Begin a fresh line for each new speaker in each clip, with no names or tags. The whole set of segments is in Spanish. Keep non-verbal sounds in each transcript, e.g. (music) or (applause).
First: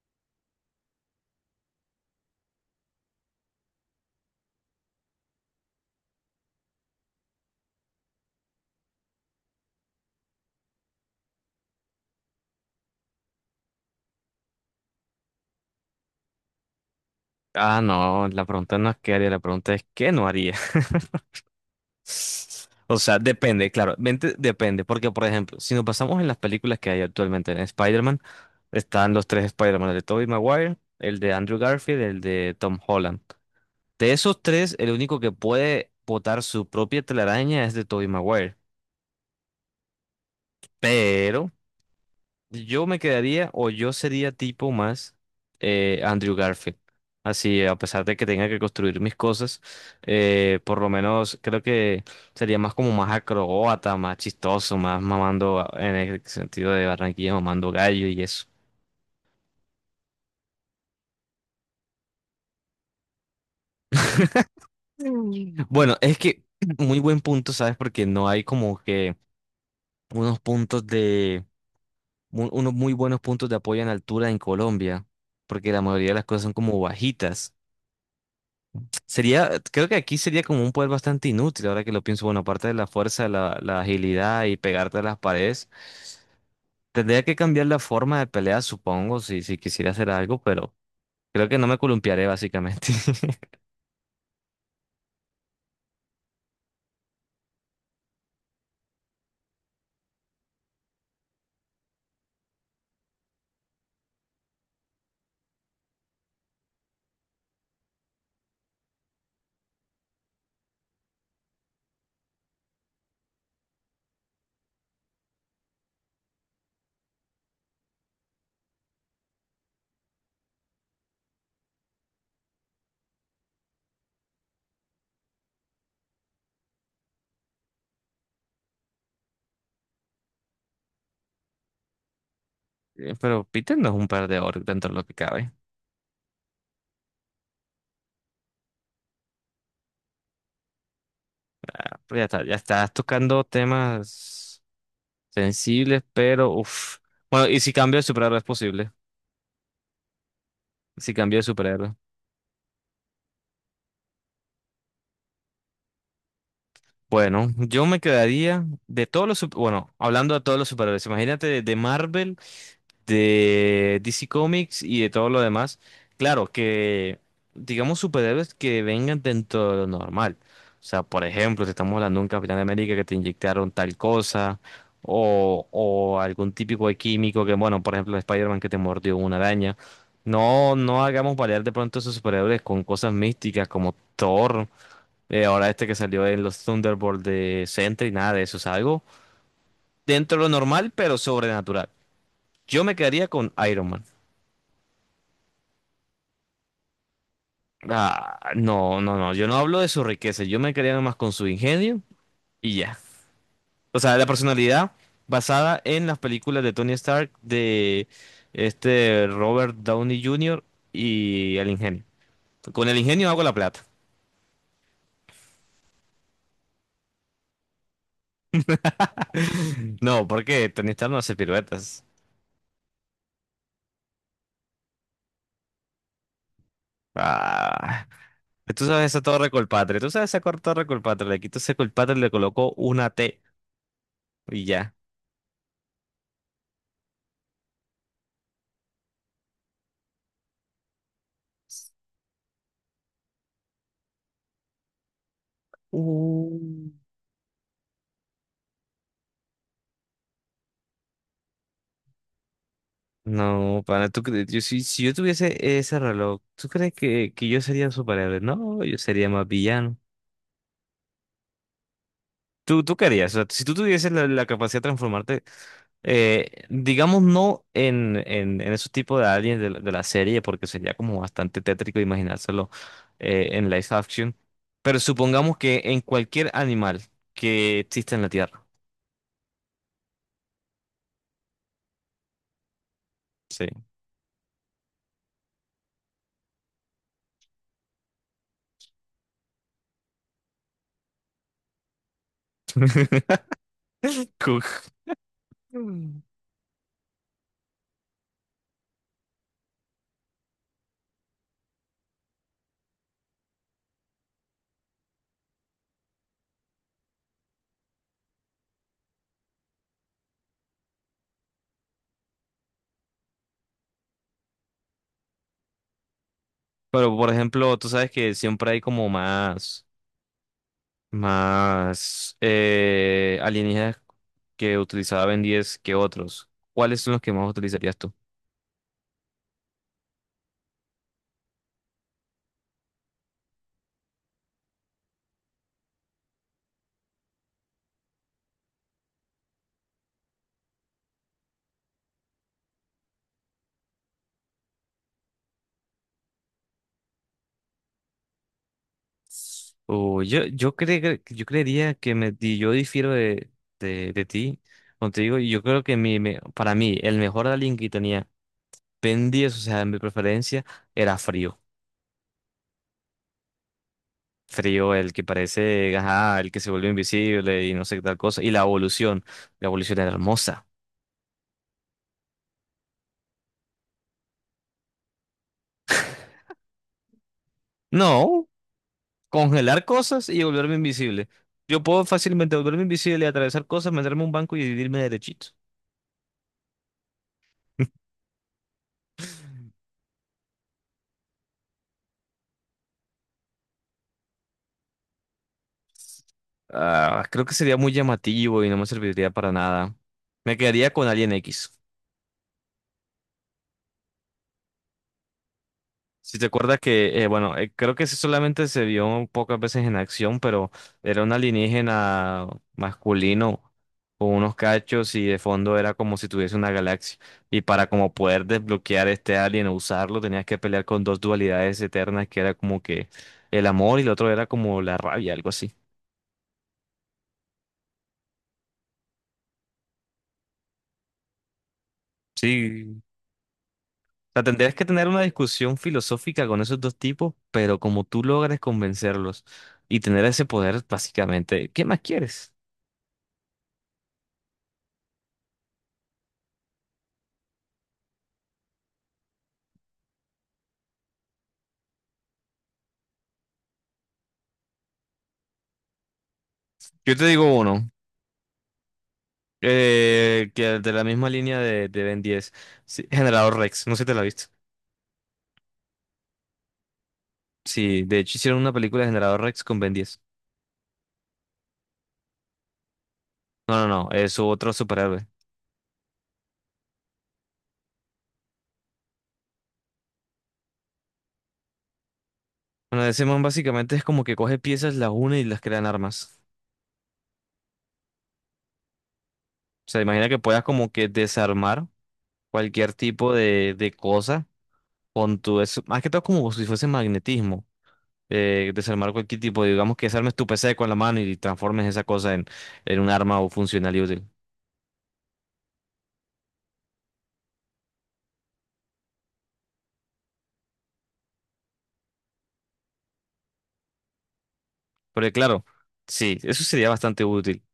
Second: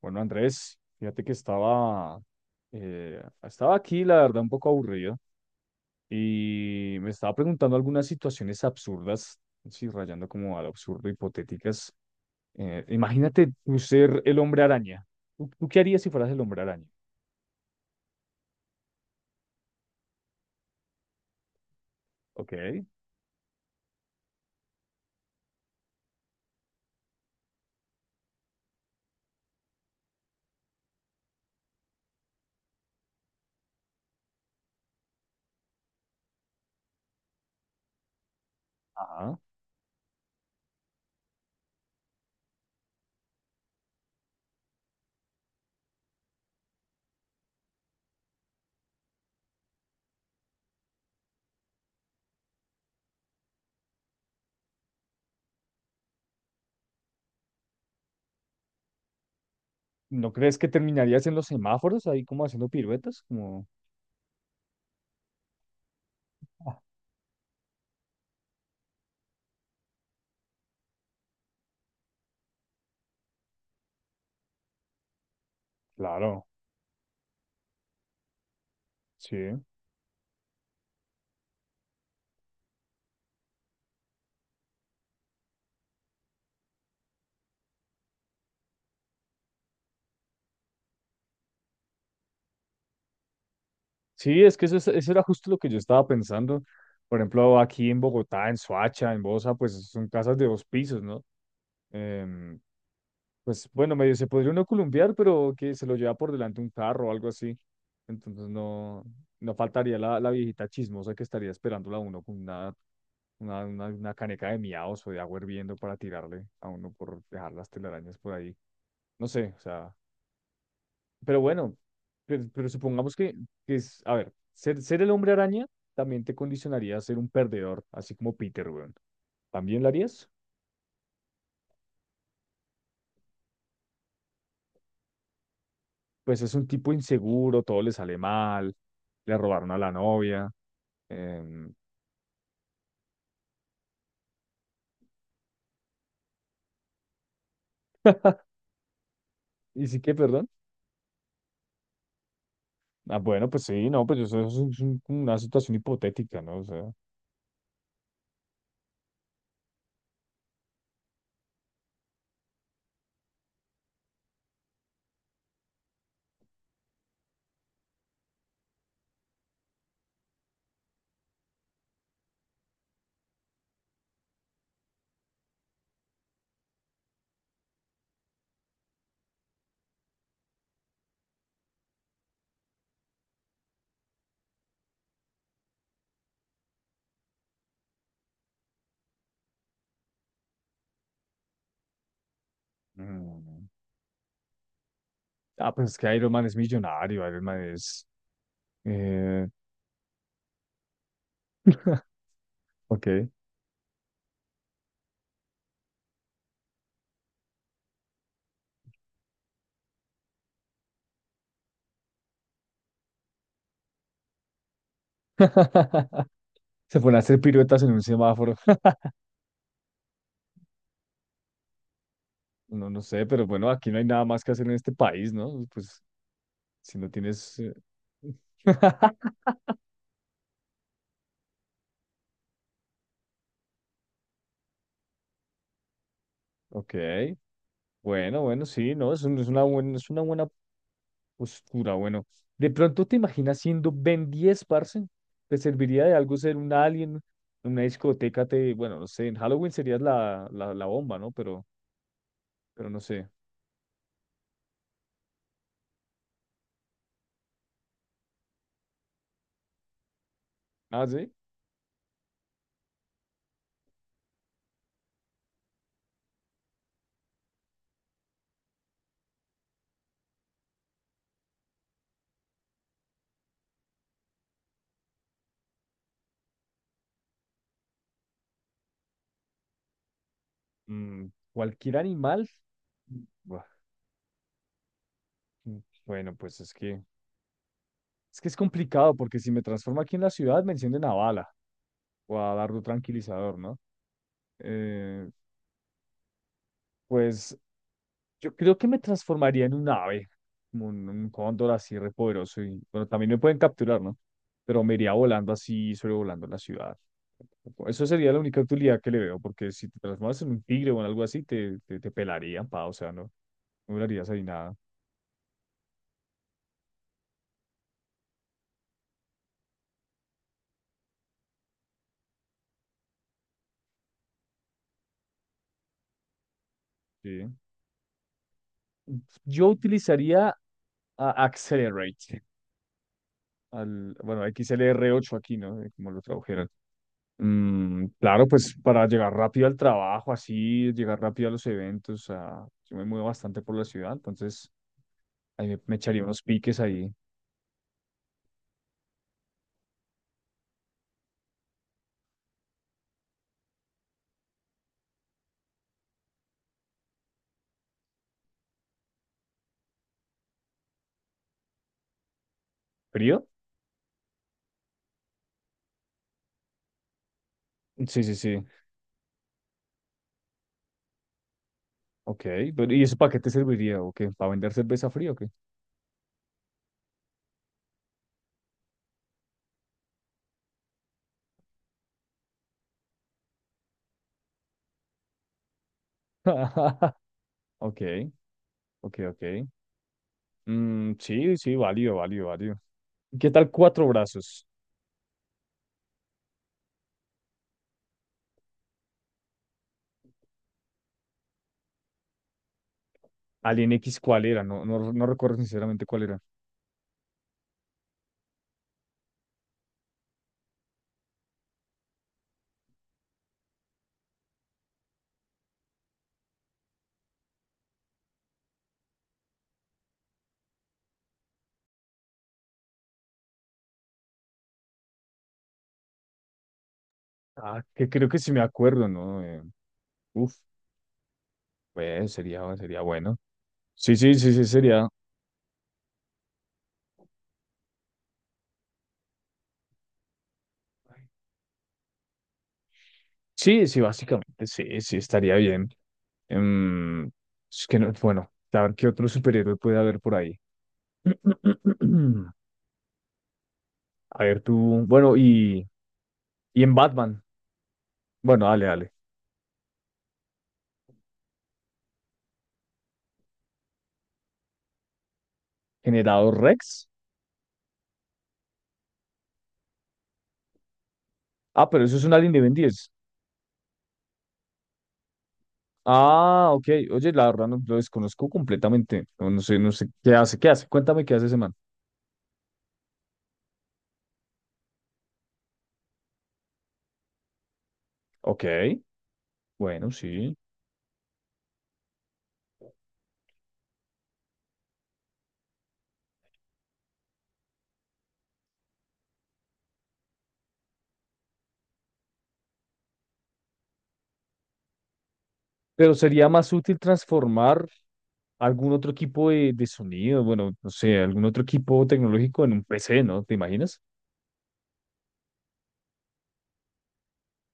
Bueno, Andrés, fíjate que estaba aquí, la verdad, un poco aburrido y me estaba preguntando algunas situaciones absurdas, sí, rayando como al absurdo, hipotéticas. Imagínate tú ser el hombre araña. ¿Tú qué harías si fueras el hombre araña?
Ah, no, la pregunta no es qué haría, la pregunta es qué no haría. (laughs)
Ok,
O sea, depende, claro, depende, porque por ejemplo, si nos pasamos en las películas que hay actualmente en Spider-Man, están los tres Spider-Man, el de Tobey Maguire, el de Andrew Garfield, el de Tom Holland. De esos tres, el único que puede botar su propia telaraña es de Tobey Maguire.
ajá.
Yo me quedaría o yo sería tipo más Andrew Garfield. Así, a pesar de que tenga que construir mis cosas, por lo menos creo que sería más como más acrobata, más chistoso, más en el sentido de Barranquilla, mamando gallo y eso.
¿No crees que terminarías en los semáforos ahí como haciendo piruetas? Como,
(laughs) Mm. Bueno, es que (clears throat) muy buen punto, ¿sabes? Porque no hay como que unos puntos de, unos muy buenos puntos de apoyo en altura en Colombia, porque la mayoría de las cosas
claro,
son como bajitas. Sería,
sí.
creo que aquí sería como un poder bastante inútil, ahora que lo pienso, bueno, aparte de la fuerza, la agilidad y pegarte a las paredes, tendría que cambiar la forma de pelea, supongo, si quisiera hacer algo, pero creo que no me columpiaré básicamente. (laughs)
Sí, es que eso, eso era justo lo que yo estaba pensando. Por ejemplo, aquí en Bogotá, en Soacha, en Bosa, pues son casas de dos pisos, ¿no? em, pues bueno, medio se podría uno columpiar, pero que se lo lleva por delante un carro o algo así. Entonces no, no faltaría la viejita chismosa que estaría esperándola a uno con una, una caneca de miados o de agua hirviendo para tirarle a uno por dejar las telarañas por ahí. No sé, o sea, pero bueno, pero supongamos que es, a ver, ser el hombre araña también te condicionaría a ser un perdedor, así como Peter, weón. ¿También lo harías?
Pero Peter no es un perdedor dentro de lo que cabe.
Pues es un tipo inseguro, todo le sale mal, le robaron a la novia. em,
Ah, pero ya está, ya estás tocando temas sensibles, pero uff. Bueno, ¿y si cambio de superhéroe es posible?
¿Y sí que, perdón?
Si cambio de superhéroe.
Ah, bueno, pues sí, no, pues eso es una situación hipotética, ¿no? O sea,
Bueno, yo me quedaría de todos los, bueno, hablando de todos los superhéroes, imagínate de Marvel, de DC Comics y de todo lo demás. Claro, que digamos superhéroes que vengan dentro de lo normal. O sea, por ejemplo, si estamos hablando de un Capitán América que te inyectaron tal cosa, o algún típico de químico que, bueno, por ejemplo, Spider-Man que te mordió una araña. No, no hagamos variar de pronto esos superhéroes con cosas místicas como Thor, ahora este que salió en los Thunderbolts de Sentry, nada de eso, es algo dentro de lo normal, pero sobrenatural. Yo me quedaría con
mm,
Iron Man.
ah, pues es que Iron Man es millonario, Iron Man es...
Ah, no, no, no, yo
eh,
no hablo de su riqueza, yo me quería nomás con su ingenio
(laughs)
y ya.
ok.
O sea, la personalidad basada en las películas de Tony Stark, de este Robert Downey Jr. y el ingenio. Con el ingenio hago la plata.
(laughs) Se ponen a hacer piruetas en un semáforo. (laughs)
(laughs) No, porque Tony Stark no hace piruetas.
No, no sé, pero bueno, aquí no hay nada más que hacer en este país, ¿no? Pues si no tienes...
Ah, tú sabes esa torre Colpatria, tú sabes esa torre Colpatria, le quito ese Colpatria y le colocó una T y ya.
Ok, bueno, bueno, sí, no, es, es una buena Oscura, bueno. ¿De pronto te imaginas siendo Ben diez parce? ¿Te serviría de algo ser un
Uh.
alien? En una discoteca te, bueno, no sé, en Halloween serías la bomba, ¿no? Pero no sé.
No, pana, si, si yo tuviese ese reloj, ¿tú crees que yo sería un superhéroe? No, yo sería más villano.
Ah, sí.
¿Tú querías? O sea, si tú tuvieses la, la capacidad de transformarte, digamos, no en esos tipos de aliens de la serie, porque sería como bastante tétrico imaginárselo en live action, pero supongamos que en cualquier animal que exista en la Tierra.
Mm, cualquier animal. Buah,
Sí.
mm, bueno, pues es que, es que es complicado porque si me transformo aquí en la ciudad me encienden a bala o a dardo tranquilizador, ¿no?
Cook.
Eh,
Mm.
pues yo creo que me transformaría en un ave, como un cóndor así repoderoso. Y bueno, también me pueden capturar, ¿no? Pero me iría volando así, sobrevolando la ciudad. Eso sería la única utilidad que le veo, porque si te transformas en un tigre o en algo así, te pelarían, pa, o sea, no, no durarías ahí nada.
Pero, por ejemplo, tú sabes que siempre hay como más. Más alienígenas que utilizaba Ben 10 que otros. ¿Cuáles son los que más
Sí.
utilizarías tú?
Yo utilizaría a Accelerate, al, bueno, xlr ocho aquí, ¿no? Como lo tradujeron. Mm, claro, pues para llegar rápido al trabajo, así, llegar rápido a los eventos, a- yo me muevo bastante por la ciudad, entonces ahí me echaría unos piques ahí.
Yo creería que yo difiero de, de ti. Como te digo, yo creo que para mí el mejor alien que tenía Ben 10, o sea, en mi preferencia, era Frío.
¿Frío?
Frío, el que parece, ajá, el que se volvió invisible y no sé qué tal
Sí, sí,
cosa. Y
sí.
la evolución era hermosa.
Ok, pero ¿y eso para qué te serviría? ¿O qué? ¿Para vender cerveza fría o qué?
No. Congelar cosas y volverme invisible. Yo puedo fácilmente volverme invisible, atravesar cosas, meterme a un banco y dividirme derechito.
(laughs) Ok, ok, ok. Mm, sí, sí, válido, válido, válido. ¿Qué tal cuatro brazos?
Ah, creo que sería muy llamativo y no me serviría para nada. Me quedaría con Alien X.
Alien X, ¿cuál era? No, no, no recuerdo sinceramente cuál era.
Si te acuerdas que, bueno, creo que ese solamente se vio pocas veces en acción, pero era un alienígena masculino con unos cachos y de fondo era como si tuviese una galaxia. Y para como poder desbloquear este alien o usarlo, tenías que pelear con dos dualidades eternas, que era como que el amor y el otro era como la rabia, algo así.
Ah, que creo que sí me acuerdo, ¿no? Uf. Pues sería, sería
Sí.
bueno. Sí,
O
sí,
sea,
sí, sí,
tendrías que
sería.
tener una discusión filosófica con esos dos tipos, pero como tú logres convencerlos y tener ese poder, básicamente, ¿qué más quieres?
Sí, sí, básicamente, sí, sí, estaría bien. Em, es que no, bueno, a ver qué otro superhéroe puede haber por ahí. (clears throat) A ver tú, bueno, y en
Yo te
Batman.
digo uno.
Bueno, dale, dale.
Que de la misma línea de Ben 10. Sí, Generador Rex, no sé si te la viste.
Generador Rex.
Sí, de hecho hicieron una película de Generador Rex con Ben 10.
Ah, pero eso es un Alien de Ben diez.
No, no, no, es otro superhéroe.
Ah, ok. Oye, la verdad no, lo desconozco completamente. No, no sé, no sé qué hace, qué hace. Cuéntame qué hace ese man.
Bueno, ese man básicamente es como que coge piezas, las une y las crean armas.
Ok,
O sea,
bueno,
imagina que
sí.
puedas como que desarmar cualquier tipo de cosa con tu... Es, más que todo como si fuese magnetismo. Desarmar cualquier tipo, digamos que desarmes tu PC con la mano y transformes esa cosa en un arma o funcional y útil.
Pero sería más útil transformar. Algún otro equipo de sonido, bueno, no sé, algún otro equipo tecnológico en un PC, ¿no? ¿Te imaginas?
Porque claro, sí, eso sería bastante útil.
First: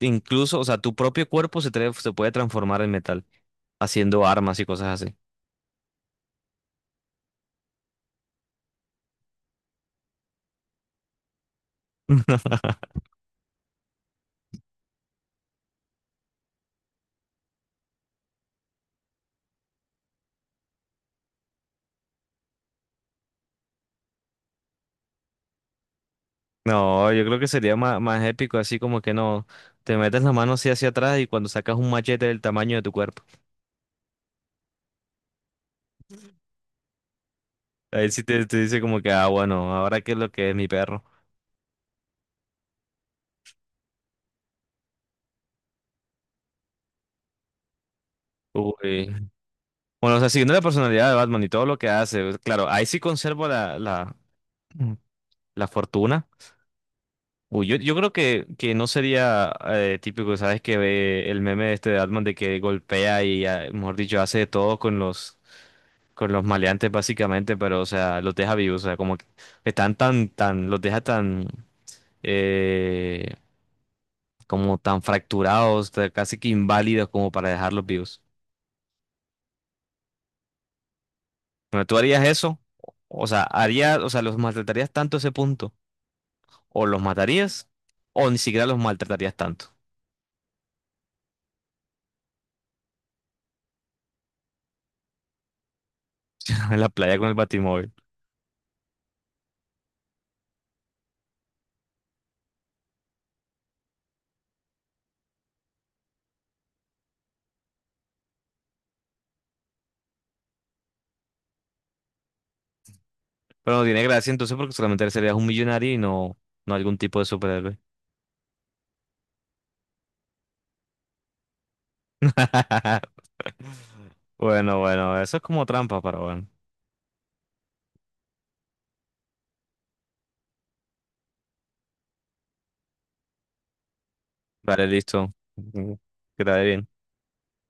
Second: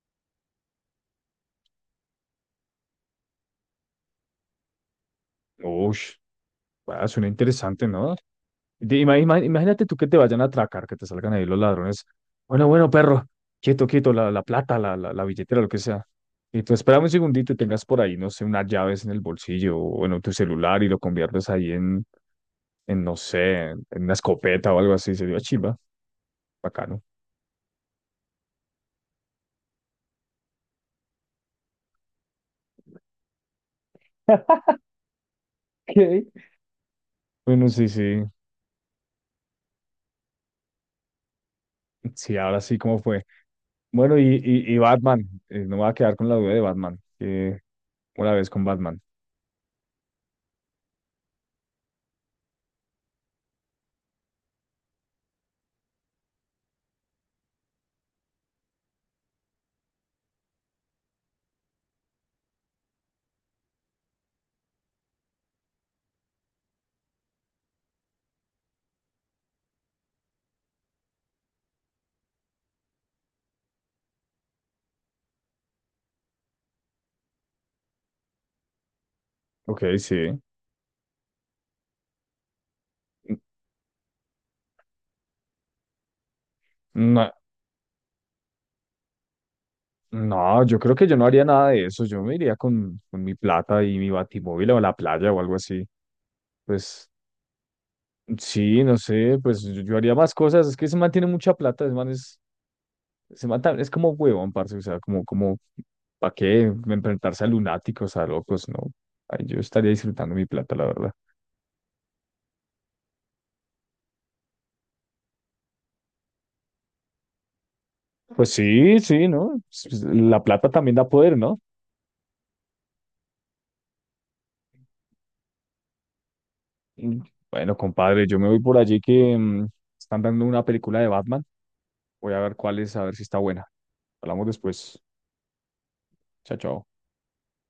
Incluso, o sea, tu propio cuerpo se puede transformar en metal, haciendo armas y cosas así.
Uy, ah, suena interesante, ¿no? Imagínate tú que te vayan a atracar, que te salgan ahí los ladrones. Bueno,
(laughs)
bueno, perro, quieto, quieto, la plata, la billetera, lo que sea. Y tú espérame un segundito y tengas por ahí, no sé, unas llaves en el bolsillo o en tu celular y lo conviertes ahí en no sé, en una escopeta o algo así. Sería chimba, bacano.
No, yo creo que sería más, más épico, así como que no, te metes la mano así hacia atrás y cuando sacas un machete del tamaño de tu cuerpo,
Ok. Bueno, sí,
ahí sí
sí.
te dice como que, ah, bueno, ahora qué es lo que es mi perro.
Sí, ahora sí, ¿cómo fue? Bueno, y Batman. Eh, no me voy a quedar con la duda de Batman. Que una vez con Batman.
Uy. Bueno, o sea, siguiendo la personalidad de Batman y todo lo que hace, pues, claro, ahí sí conservo la fortuna. Uy, yo creo que no sería típico, ¿sabes? Que ve el meme este de Atman de que golpea y, ah, mejor dicho, hace de todo con los maleantes básicamente, pero, o sea, los deja vivos, o sea, como que están tan, los deja tan, eh, como tan fracturados, tan casi que inválidos como para dejarlos vivos.
Ok, sí.
Bueno, ¿tú harías eso? O sea, harías, o sea, los maltratarías tanto a ese punto, o los
No,
matarías, o ni siquiera los maltratarías tanto.
no, yo creo que yo no haría nada de eso. Yo me iría con mi plata y mi batimóvil o a la playa o algo así.
(laughs) En la
Pues
playa con el batimóvil.
sí, no sé, pues yo haría más cosas. Es que ese man tiene mucha plata, ese man es, es como huevón, parce. O sea, como, como, ¿para qué enfrentarse a lunáticos, a locos? No. Ay, yo estaría disfrutando mi plata, la verdad.
Pero no tiene gracia entonces porque solamente serías un millonario y no, no algún tipo de superhéroe.
Pues sí, sí, ¿no? Pues, pues, la plata también da poder, ¿no?
(laughs) Bueno, bueno, eso es como trampa, pero bueno.
Mm, bueno, compadre, yo me voy por allí que mm, están dando una película de Batman. Voy a ver cuál es, a ver si está buena. Hablamos
Vale,
después.
listo. Que te
Chao,
vaya
chao.
bien.